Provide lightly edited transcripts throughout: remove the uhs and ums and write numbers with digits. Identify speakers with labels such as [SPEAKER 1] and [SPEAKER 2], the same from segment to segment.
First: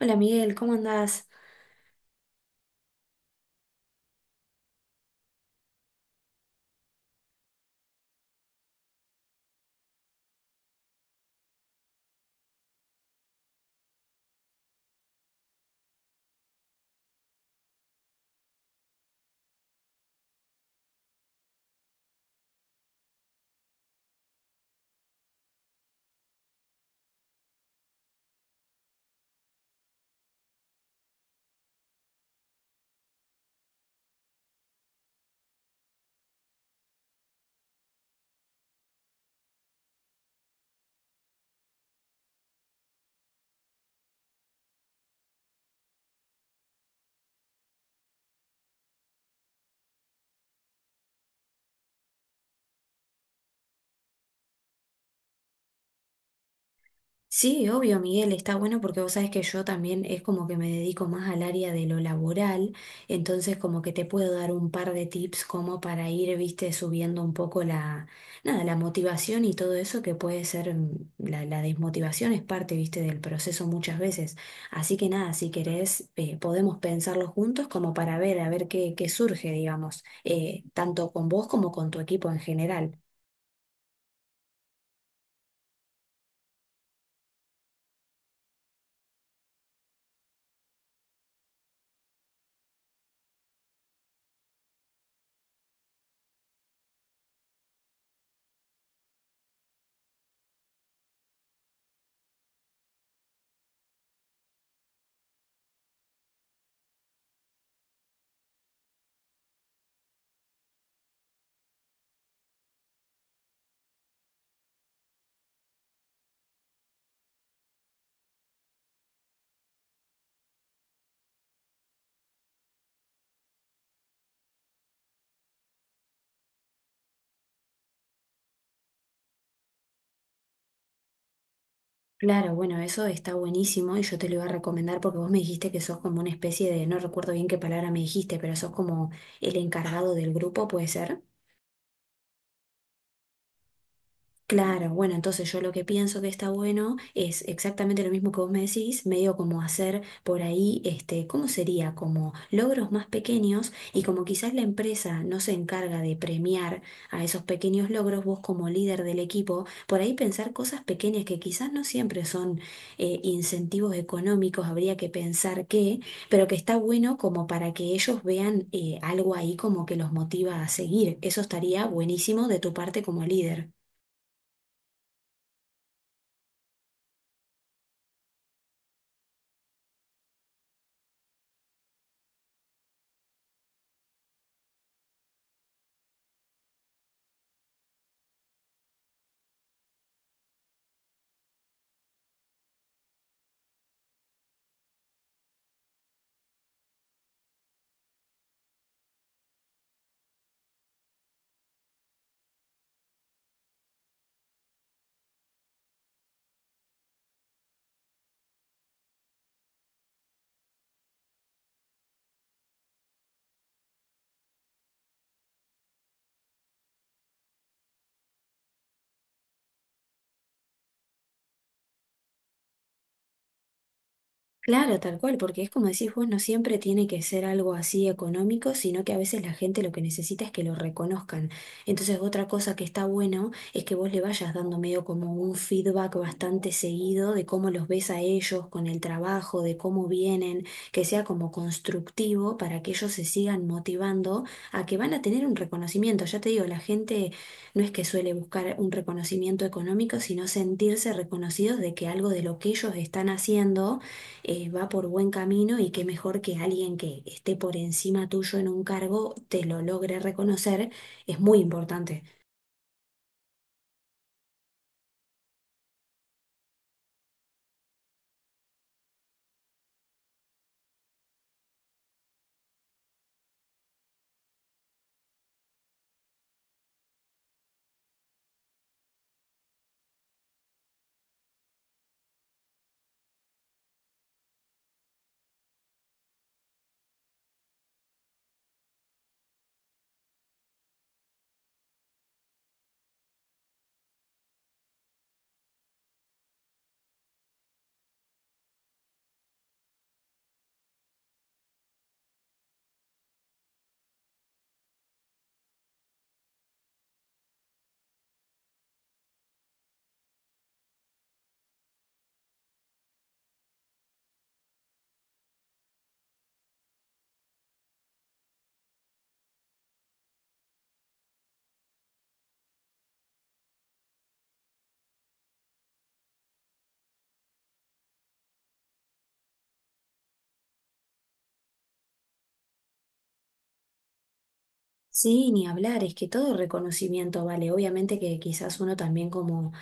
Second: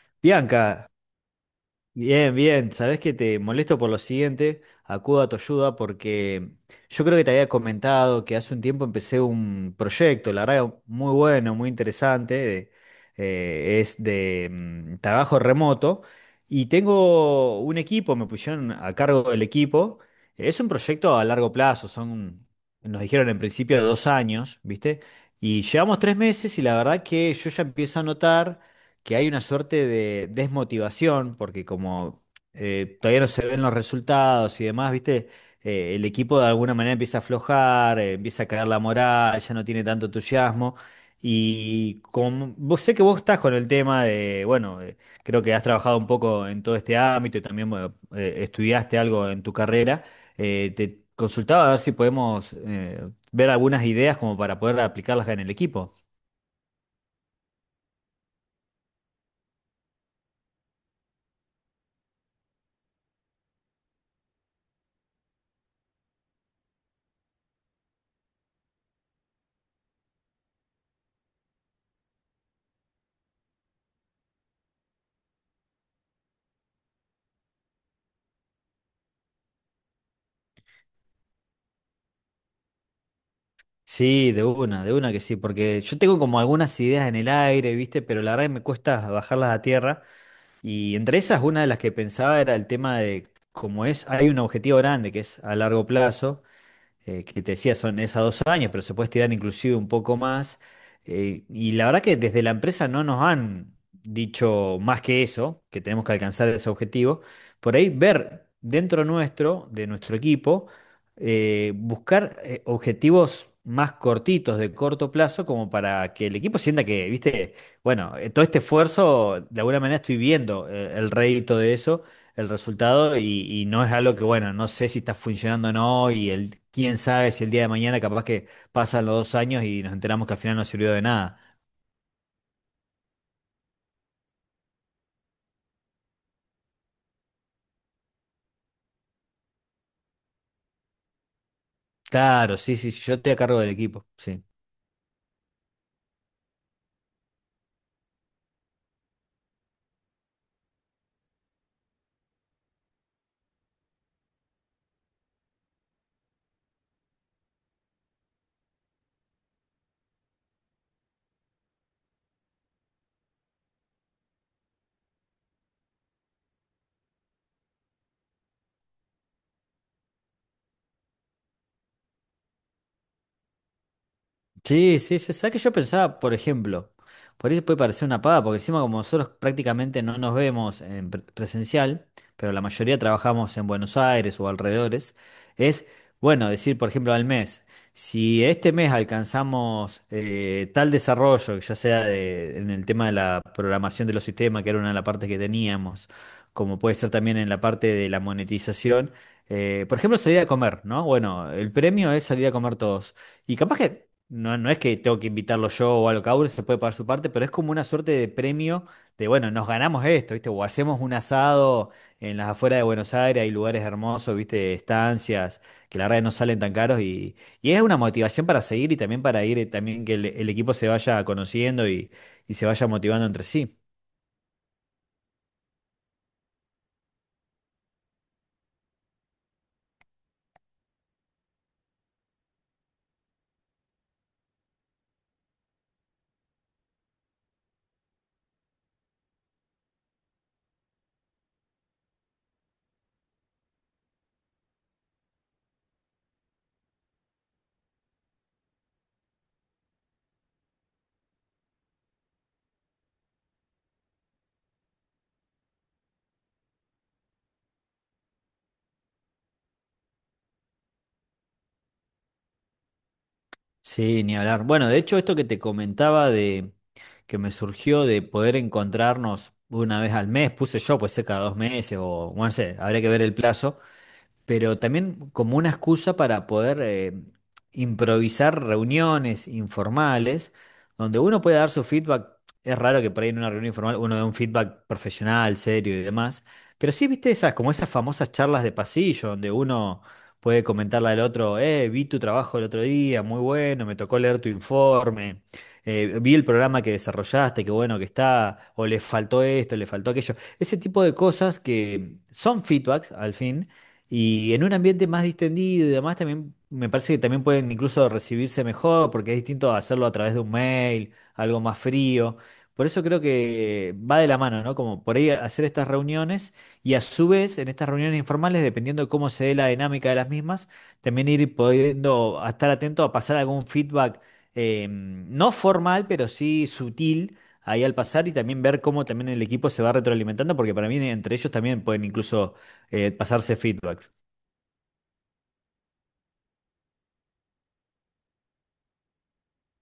[SPEAKER 1] Hola Miguel, ¿cómo
[SPEAKER 2] Bianca,
[SPEAKER 1] andás?
[SPEAKER 2] bien, bien. Sabés que te molesto por lo siguiente. Acudo a tu ayuda porque yo creo que te había comentado que hace un tiempo empecé un proyecto, la verdad, muy bueno, muy interesante. Es de trabajo remoto y tengo un equipo, me pusieron a cargo del equipo. Es un proyecto a largo plazo, son, nos dijeron en principio 2 años, ¿viste? Y llevamos 3 meses y la verdad que yo ya empiezo a notar que hay una suerte de desmotivación, porque como todavía no se ven los resultados y demás, ¿viste? El equipo de alguna manera empieza a aflojar, empieza a caer la moral, ya no tiene tanto entusiasmo. Y como vos sé que vos estás con el tema de, bueno, creo que has trabajado un poco en todo este ámbito y también bueno, estudiaste algo en tu carrera, te consultaba a ver si podemos ver algunas ideas como para poder aplicarlas en el equipo.
[SPEAKER 1] Sí, obvio Miguel, está bueno porque vos sabés que yo también es como que me dedico más al área de lo laboral, entonces como que te puedo dar un par de tips como para ir, viste, subiendo un poco la, nada, la motivación y todo eso que puede ser, la desmotivación es parte, viste, del proceso muchas veces. Así que nada, si querés, podemos pensarlo juntos como para ver, a ver qué surge, digamos, tanto con vos como con tu equipo en general.
[SPEAKER 2] Sí, de una que sí, porque yo tengo como algunas ideas en el aire, ¿viste? Pero la verdad que me cuesta bajarlas a tierra. Y entre esas, una de las que pensaba era el tema de, como es, hay un objetivo grande que es a largo plazo que te decía son esas 2 años, pero se puede estirar inclusive un poco más. Y la verdad que desde la empresa no nos han dicho más que eso, que tenemos que alcanzar ese objetivo. Por ahí ver dentro nuestro, de nuestro equipo, buscar objetivos más cortitos, de corto plazo, como para que el equipo sienta que, viste, bueno, todo este esfuerzo, de alguna manera estoy viendo el rédito de eso, el resultado y no es algo que, bueno, no sé si está funcionando o no y el, quién sabe si el día de mañana capaz que pasan los 2 años y nos enteramos que al final no sirvió de nada.
[SPEAKER 1] Claro, bueno, eso está buenísimo y yo te lo iba a recomendar porque vos me dijiste que sos como una especie de, no recuerdo bien qué palabra me dijiste, pero sos como el encargado del grupo, ¿puede ser?
[SPEAKER 2] Claro, sí, sí, sí, yo estoy a cargo del equipo, sí.
[SPEAKER 1] Claro, bueno, entonces yo lo que pienso que está bueno es exactamente lo mismo que vos me decís, medio como hacer por ahí, este, ¿cómo sería? Como logros más pequeños y como quizás la empresa no se encarga de premiar a esos pequeños logros, vos como líder del equipo, por ahí pensar cosas pequeñas que quizás no siempre son incentivos económicos, habría que pensar que, pero que está bueno como para que ellos vean algo ahí como que los motiva a seguir. Eso estaría buenísimo de tu parte como líder.
[SPEAKER 2] Sí, sí, sí. ¿Sabes que yo pensaba, por ejemplo, por ahí puede parecer una paga, porque encima como nosotros prácticamente no nos vemos en presencial, pero la mayoría trabajamos en Buenos Aires o alrededores, es, bueno, decir, por ejemplo, al mes, si este mes alcanzamos tal desarrollo, ya sea en el tema de la programación de los sistemas, que era una de las partes que teníamos, como puede ser también en la parte de la monetización, por ejemplo, salir a comer, ¿no? Bueno, el premio es salir a comer todos. Y capaz que no, no es que tengo que invitarlo yo o algo, cada uno se puede pagar su parte, pero es como una suerte de premio de, bueno, nos ganamos esto, ¿viste? O hacemos un asado en las afueras de Buenos Aires, hay lugares hermosos, ¿viste? Estancias, que la verdad no salen tan caros, y es una motivación para seguir y también para ir, también que el equipo se vaya conociendo y se vaya motivando entre sí.
[SPEAKER 1] Claro, tal cual, porque es como decís vos, no siempre tiene que ser algo así económico, sino que a veces la gente lo que necesita es que lo reconozcan. Entonces, otra cosa que está bueno es que vos le vayas dando medio como un feedback bastante seguido de cómo los ves a ellos con el trabajo, de cómo vienen, que sea como constructivo para que ellos se sigan motivando a que van a tener un reconocimiento. Ya te digo, la gente no es que suele buscar un reconocimiento económico, sino sentirse reconocidos de que algo de lo que ellos están haciendo va por buen camino y qué mejor que alguien que esté por encima tuyo en un cargo te lo logre reconocer, es muy importante.
[SPEAKER 2] Sí, ni hablar. Bueno, de hecho, esto que te comentaba de que me surgió de poder encontrarnos una vez al mes, puse yo, pues sé cada 2 meses o, bueno, no sé, habría que ver el plazo, pero también como una excusa para poder improvisar reuniones informales donde uno puede dar su feedback. Es raro que por ahí en una reunión informal uno dé un feedback profesional, serio y demás, pero sí, viste esas, como esas famosas charlas de pasillo donde uno puede comentarle al otro, vi tu trabajo el otro día, muy bueno, me tocó leer tu informe. Vi el programa que desarrollaste, qué bueno que está, o le faltó esto, le faltó aquello. Ese tipo de cosas que son feedbacks al fin, y en un ambiente más distendido y demás, también me parece que también pueden incluso recibirse mejor, porque es distinto hacerlo a través de un mail, algo más frío. Por eso creo que va de la mano, ¿no? Como por ahí hacer estas reuniones y a su vez en estas reuniones informales, dependiendo de cómo se dé la dinámica de las mismas, también ir pudiendo a estar atento a pasar algún feedback no formal, pero sí sutil ahí al pasar y también ver cómo también el equipo se va retroalimentando, porque para mí entre ellos también pueden incluso pasarse feedbacks.
[SPEAKER 1] Sí, ni hablar, es que todo reconocimiento vale. Obviamente que quizás uno también como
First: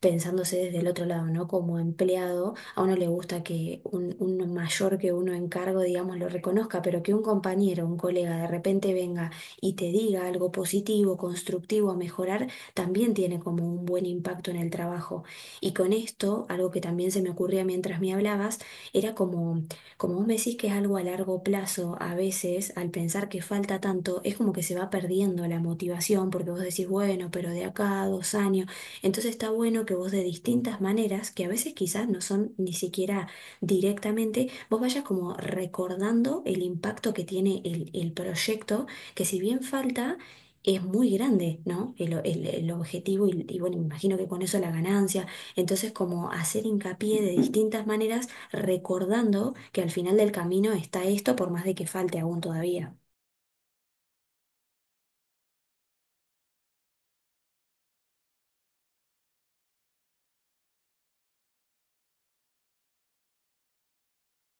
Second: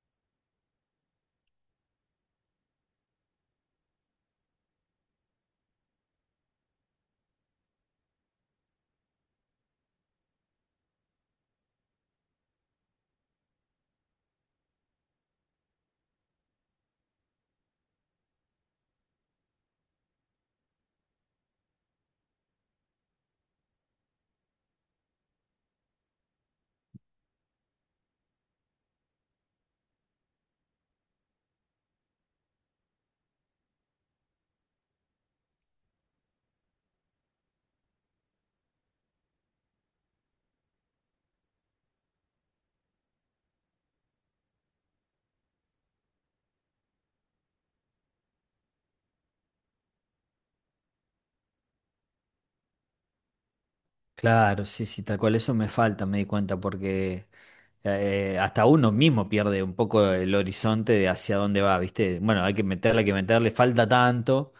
[SPEAKER 1] pensándose desde el otro lado, ¿no? Como empleado, a uno le gusta que un mayor que uno en cargo, digamos, lo reconozca, pero que un compañero, un colega de repente venga y te diga algo positivo, constructivo a mejorar, también tiene como un buen impacto en el trabajo. Y con esto, algo que también se me ocurría mientras me hablabas, era como como vos me decís que es algo a largo plazo, a veces al pensar que falta tanto, es como que se va perdiendo la motivación porque vos decís, bueno, pero de acá a 2 años. Entonces está bueno que vos de distintas maneras, que a veces quizás no son ni siquiera directamente, vos vayas como recordando el impacto que tiene el proyecto, que si bien falta... Es muy grande, ¿no? El objetivo y bueno, me imagino que con eso la ganancia. Entonces, como hacer hincapié de distintas maneras recordando que al final del camino está esto por más de que falte aún todavía.
[SPEAKER 2] Claro, sí, sí, tal cual eso me falta, me di cuenta, porque hasta uno mismo pierde un poco el horizonte de hacia dónde va, ¿viste? Bueno, hay que meterle, falta tanto,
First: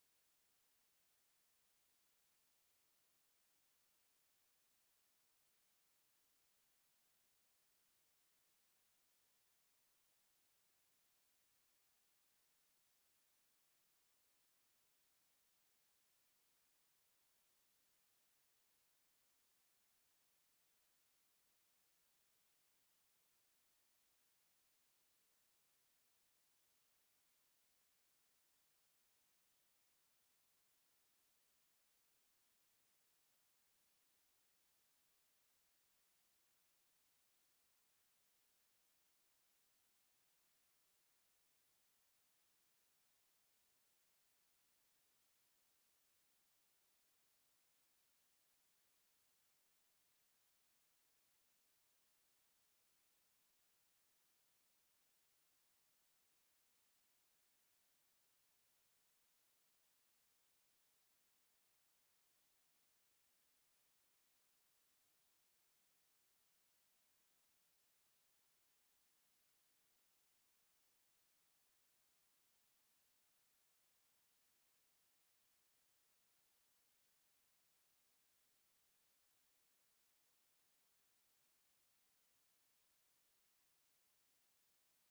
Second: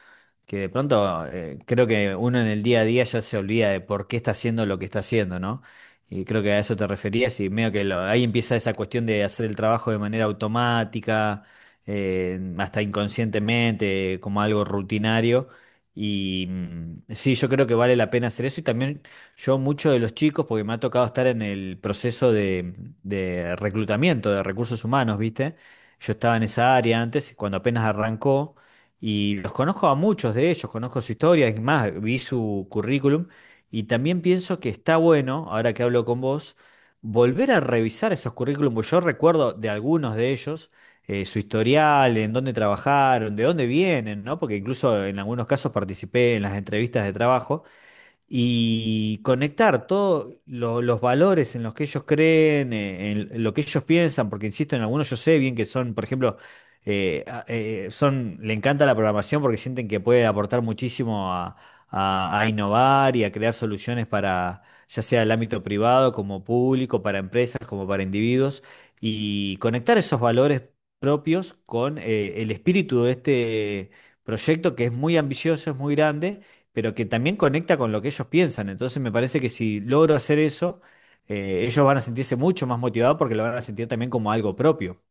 [SPEAKER 2] que de pronto creo que uno en el día a día ya se olvida de por qué está haciendo lo que está haciendo, ¿no? Y creo que a eso te referías y medio que ahí empieza esa cuestión de hacer el trabajo de manera automática, hasta inconscientemente, como algo rutinario. Y mm, sí, yo creo que vale la pena hacer eso y también yo muchos de los chicos, porque me ha tocado estar en el proceso de reclutamiento de recursos humanos, ¿viste? Yo estaba en esa área antes, cuando apenas arrancó, y los conozco a muchos de ellos, conozco su historia, es más, vi su currículum, y también pienso que está bueno, ahora que hablo con vos, volver a revisar esos currículums, porque yo recuerdo de algunos de ellos, su historial, en dónde trabajaron, de dónde vienen, ¿no? Porque incluso en algunos casos participé en las entrevistas de trabajo y conectar todos los valores en los que ellos creen, en lo que ellos piensan, porque insisto, en algunos yo sé bien que son, por ejemplo, le encanta la programación porque sienten que puede aportar muchísimo a, a innovar y a crear soluciones para, ya sea el ámbito privado, como público, para empresas, como para individuos, y conectar esos valores propios con el espíritu de este proyecto que es muy ambicioso, es muy grande pero que también conecta con lo que ellos piensan. Entonces me parece que si logro hacer eso, ellos van a sentirse mucho más motivados porque lo van a sentir también como algo propio.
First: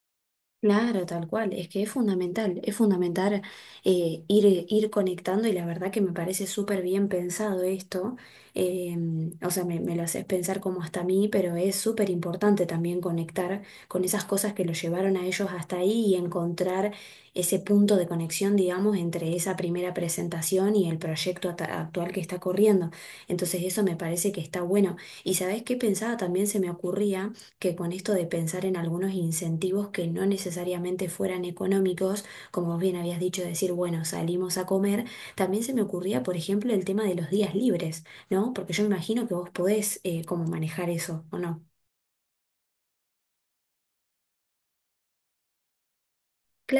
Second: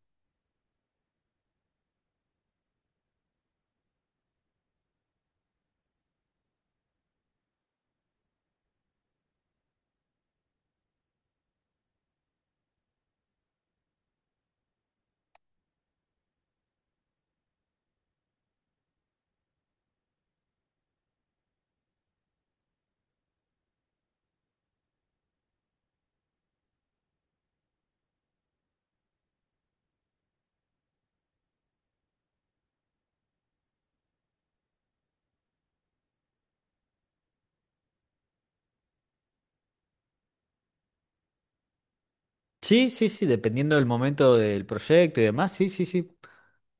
[SPEAKER 1] Claro, tal cual, es que es fundamental, es fundamental, ir conectando y la verdad que me parece súper bien pensado esto, eh, o sea, me lo haces pensar como hasta a mí, pero es súper importante también conectar con esas cosas que lo llevaron a ellos hasta ahí y encontrar ese punto de conexión, digamos, entre esa primera presentación y el proyecto actual que está corriendo. Entonces eso me parece que está bueno. Y ¿sabés qué pensaba? También se me ocurría que con esto de pensar en algunos incentivos que no necesariamente fueran económicos, como vos bien habías dicho, decir, bueno, salimos a comer, también se me ocurría, por ejemplo, el tema de los días libres, ¿no? Porque yo imagino que vos podés como manejar eso, ¿o no?
[SPEAKER 2] Sí, sí, sí, dependiendo del momento del proyecto y demás, sí, sí, sí.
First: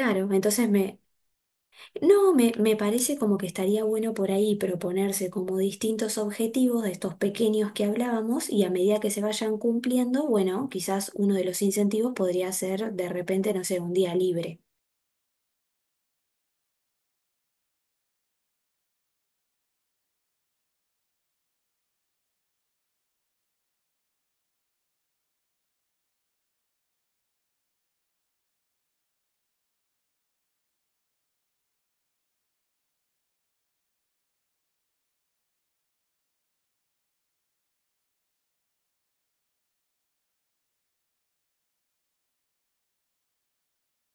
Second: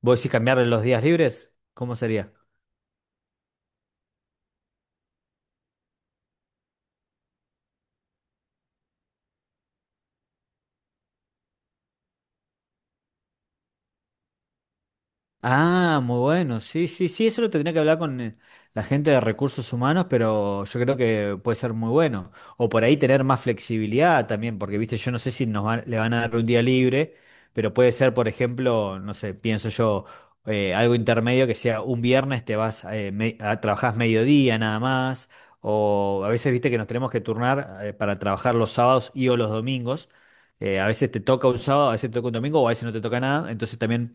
[SPEAKER 2] ¿Vos decís cambiarle
[SPEAKER 1] entonces
[SPEAKER 2] los
[SPEAKER 1] me...
[SPEAKER 2] días libres? ¿Cómo sería?
[SPEAKER 1] No, me parece como que estaría bueno por ahí proponerse como distintos objetivos de estos pequeños que hablábamos y a medida que se vayan cumpliendo, bueno, quizás uno de los incentivos podría ser de repente, no sé, un día libre.
[SPEAKER 2] Ah, muy bueno. Sí, sí, sí, eso lo tendría que hablar con la gente de recursos humanos, pero yo creo que puede ser muy bueno. O por ahí tener más flexibilidad también, porque, viste, yo no sé si nos van, le van a dar un día libre, pero puede ser, por ejemplo, no sé, pienso yo, algo intermedio que sea un viernes te vas, trabajás mediodía nada más, o a veces, viste, que nos tenemos que turnar, para trabajar los sábados y o los domingos. A veces te toca un sábado, a veces te toca un domingo, o a veces no te toca nada. Entonces también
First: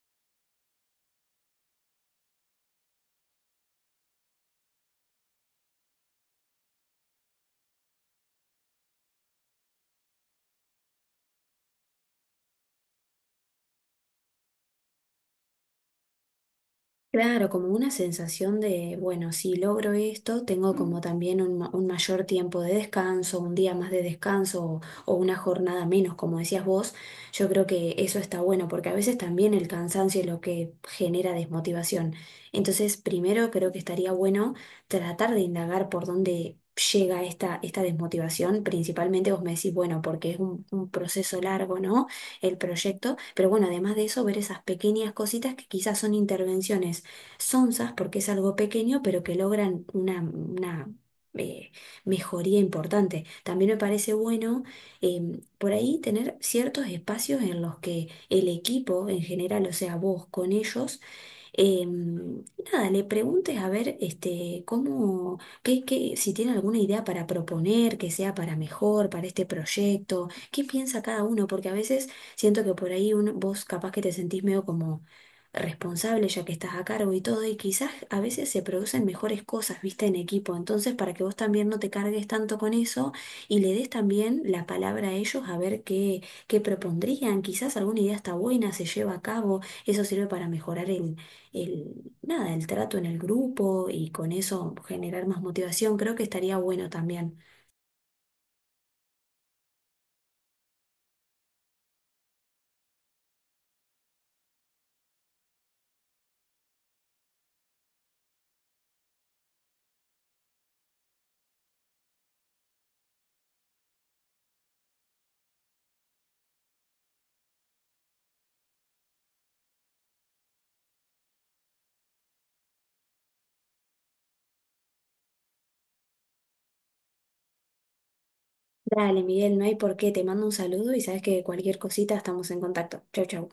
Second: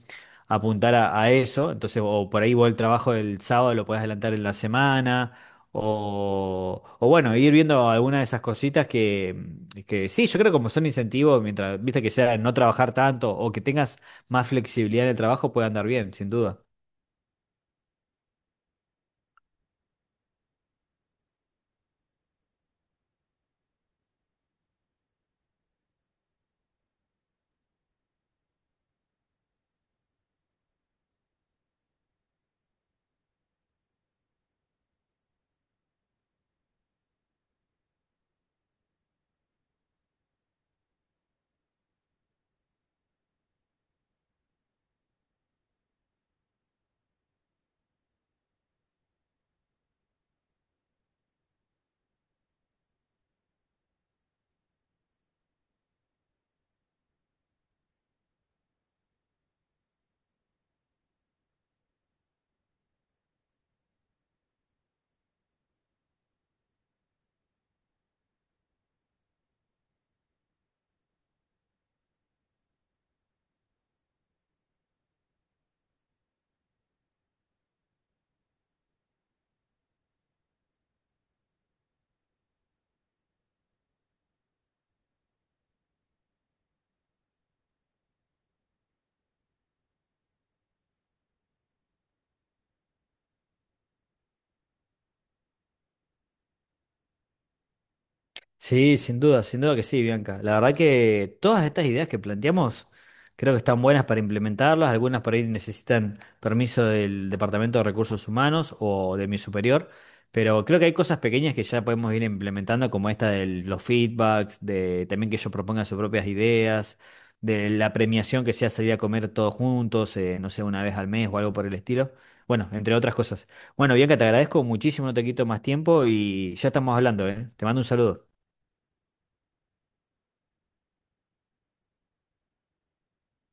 [SPEAKER 2] apuntar a eso. Entonces, o por ahí vos el trabajo del sábado lo podés adelantar en la semana. O bueno, ir viendo algunas de esas cositas que sí, yo creo que como son incentivos, mientras, viste que sea no trabajar tanto o que tengas más flexibilidad en el trabajo, puede andar bien, sin duda.
[SPEAKER 1] Claro, como una sensación de, bueno, si logro esto, tengo como también un, un mayor tiempo de descanso, un día más de descanso o una jornada menos, como decías vos. Yo creo que eso está bueno porque a veces también el cansancio es lo que genera desmotivación. Entonces, primero creo que estaría bueno tratar de indagar por dónde llega esta desmotivación. Principalmente vos me decís, bueno, porque es un proceso largo, ¿no? El proyecto. Pero bueno, además de eso, ver esas pequeñas cositas que quizás son intervenciones sonsas porque es algo pequeño, pero que logran una, eh, mejoría importante. También me parece bueno, por ahí tener ciertos espacios en los que el equipo en general, o sea, vos con ellos, Em, nada, le preguntes a ver este, si tiene alguna idea para proponer, que sea para mejor, para este proyecto, qué piensa cada uno, porque a veces siento que por ahí vos capaz que te sentís medio como responsable ya que estás a cargo y todo, y quizás a veces se producen mejores cosas, viste, en equipo, entonces para que vos también no te cargues tanto con eso y le des también la palabra a ellos a ver qué propondrían, quizás alguna idea está buena, se lleva a cabo. Eso sirve para mejorar el, nada, el trato en el grupo y con eso generar más motivación, creo que estaría bueno también.
[SPEAKER 2] Sí, sin duda, sin duda que sí, Bianca. La verdad que todas estas ideas que planteamos creo que están buenas para implementarlas, algunas por ahí necesitan permiso del Departamento de Recursos Humanos o de mi superior, pero creo que hay cosas pequeñas que ya podemos ir implementando, como esta de los feedbacks, de también que ellos propongan sus propias ideas, de la premiación que sea salir a comer todos juntos, no sé, una vez al mes o algo por el estilo. Bueno, entre otras cosas. Bueno, Bianca, te agradezco muchísimo, no te quito más tiempo y ya estamos hablando, ¿eh? Te mando un saludo.
[SPEAKER 1] Dale, Miguel, no hay por qué, te mando un saludo y sabes que cualquier cosita estamos en contacto. Chau, chau.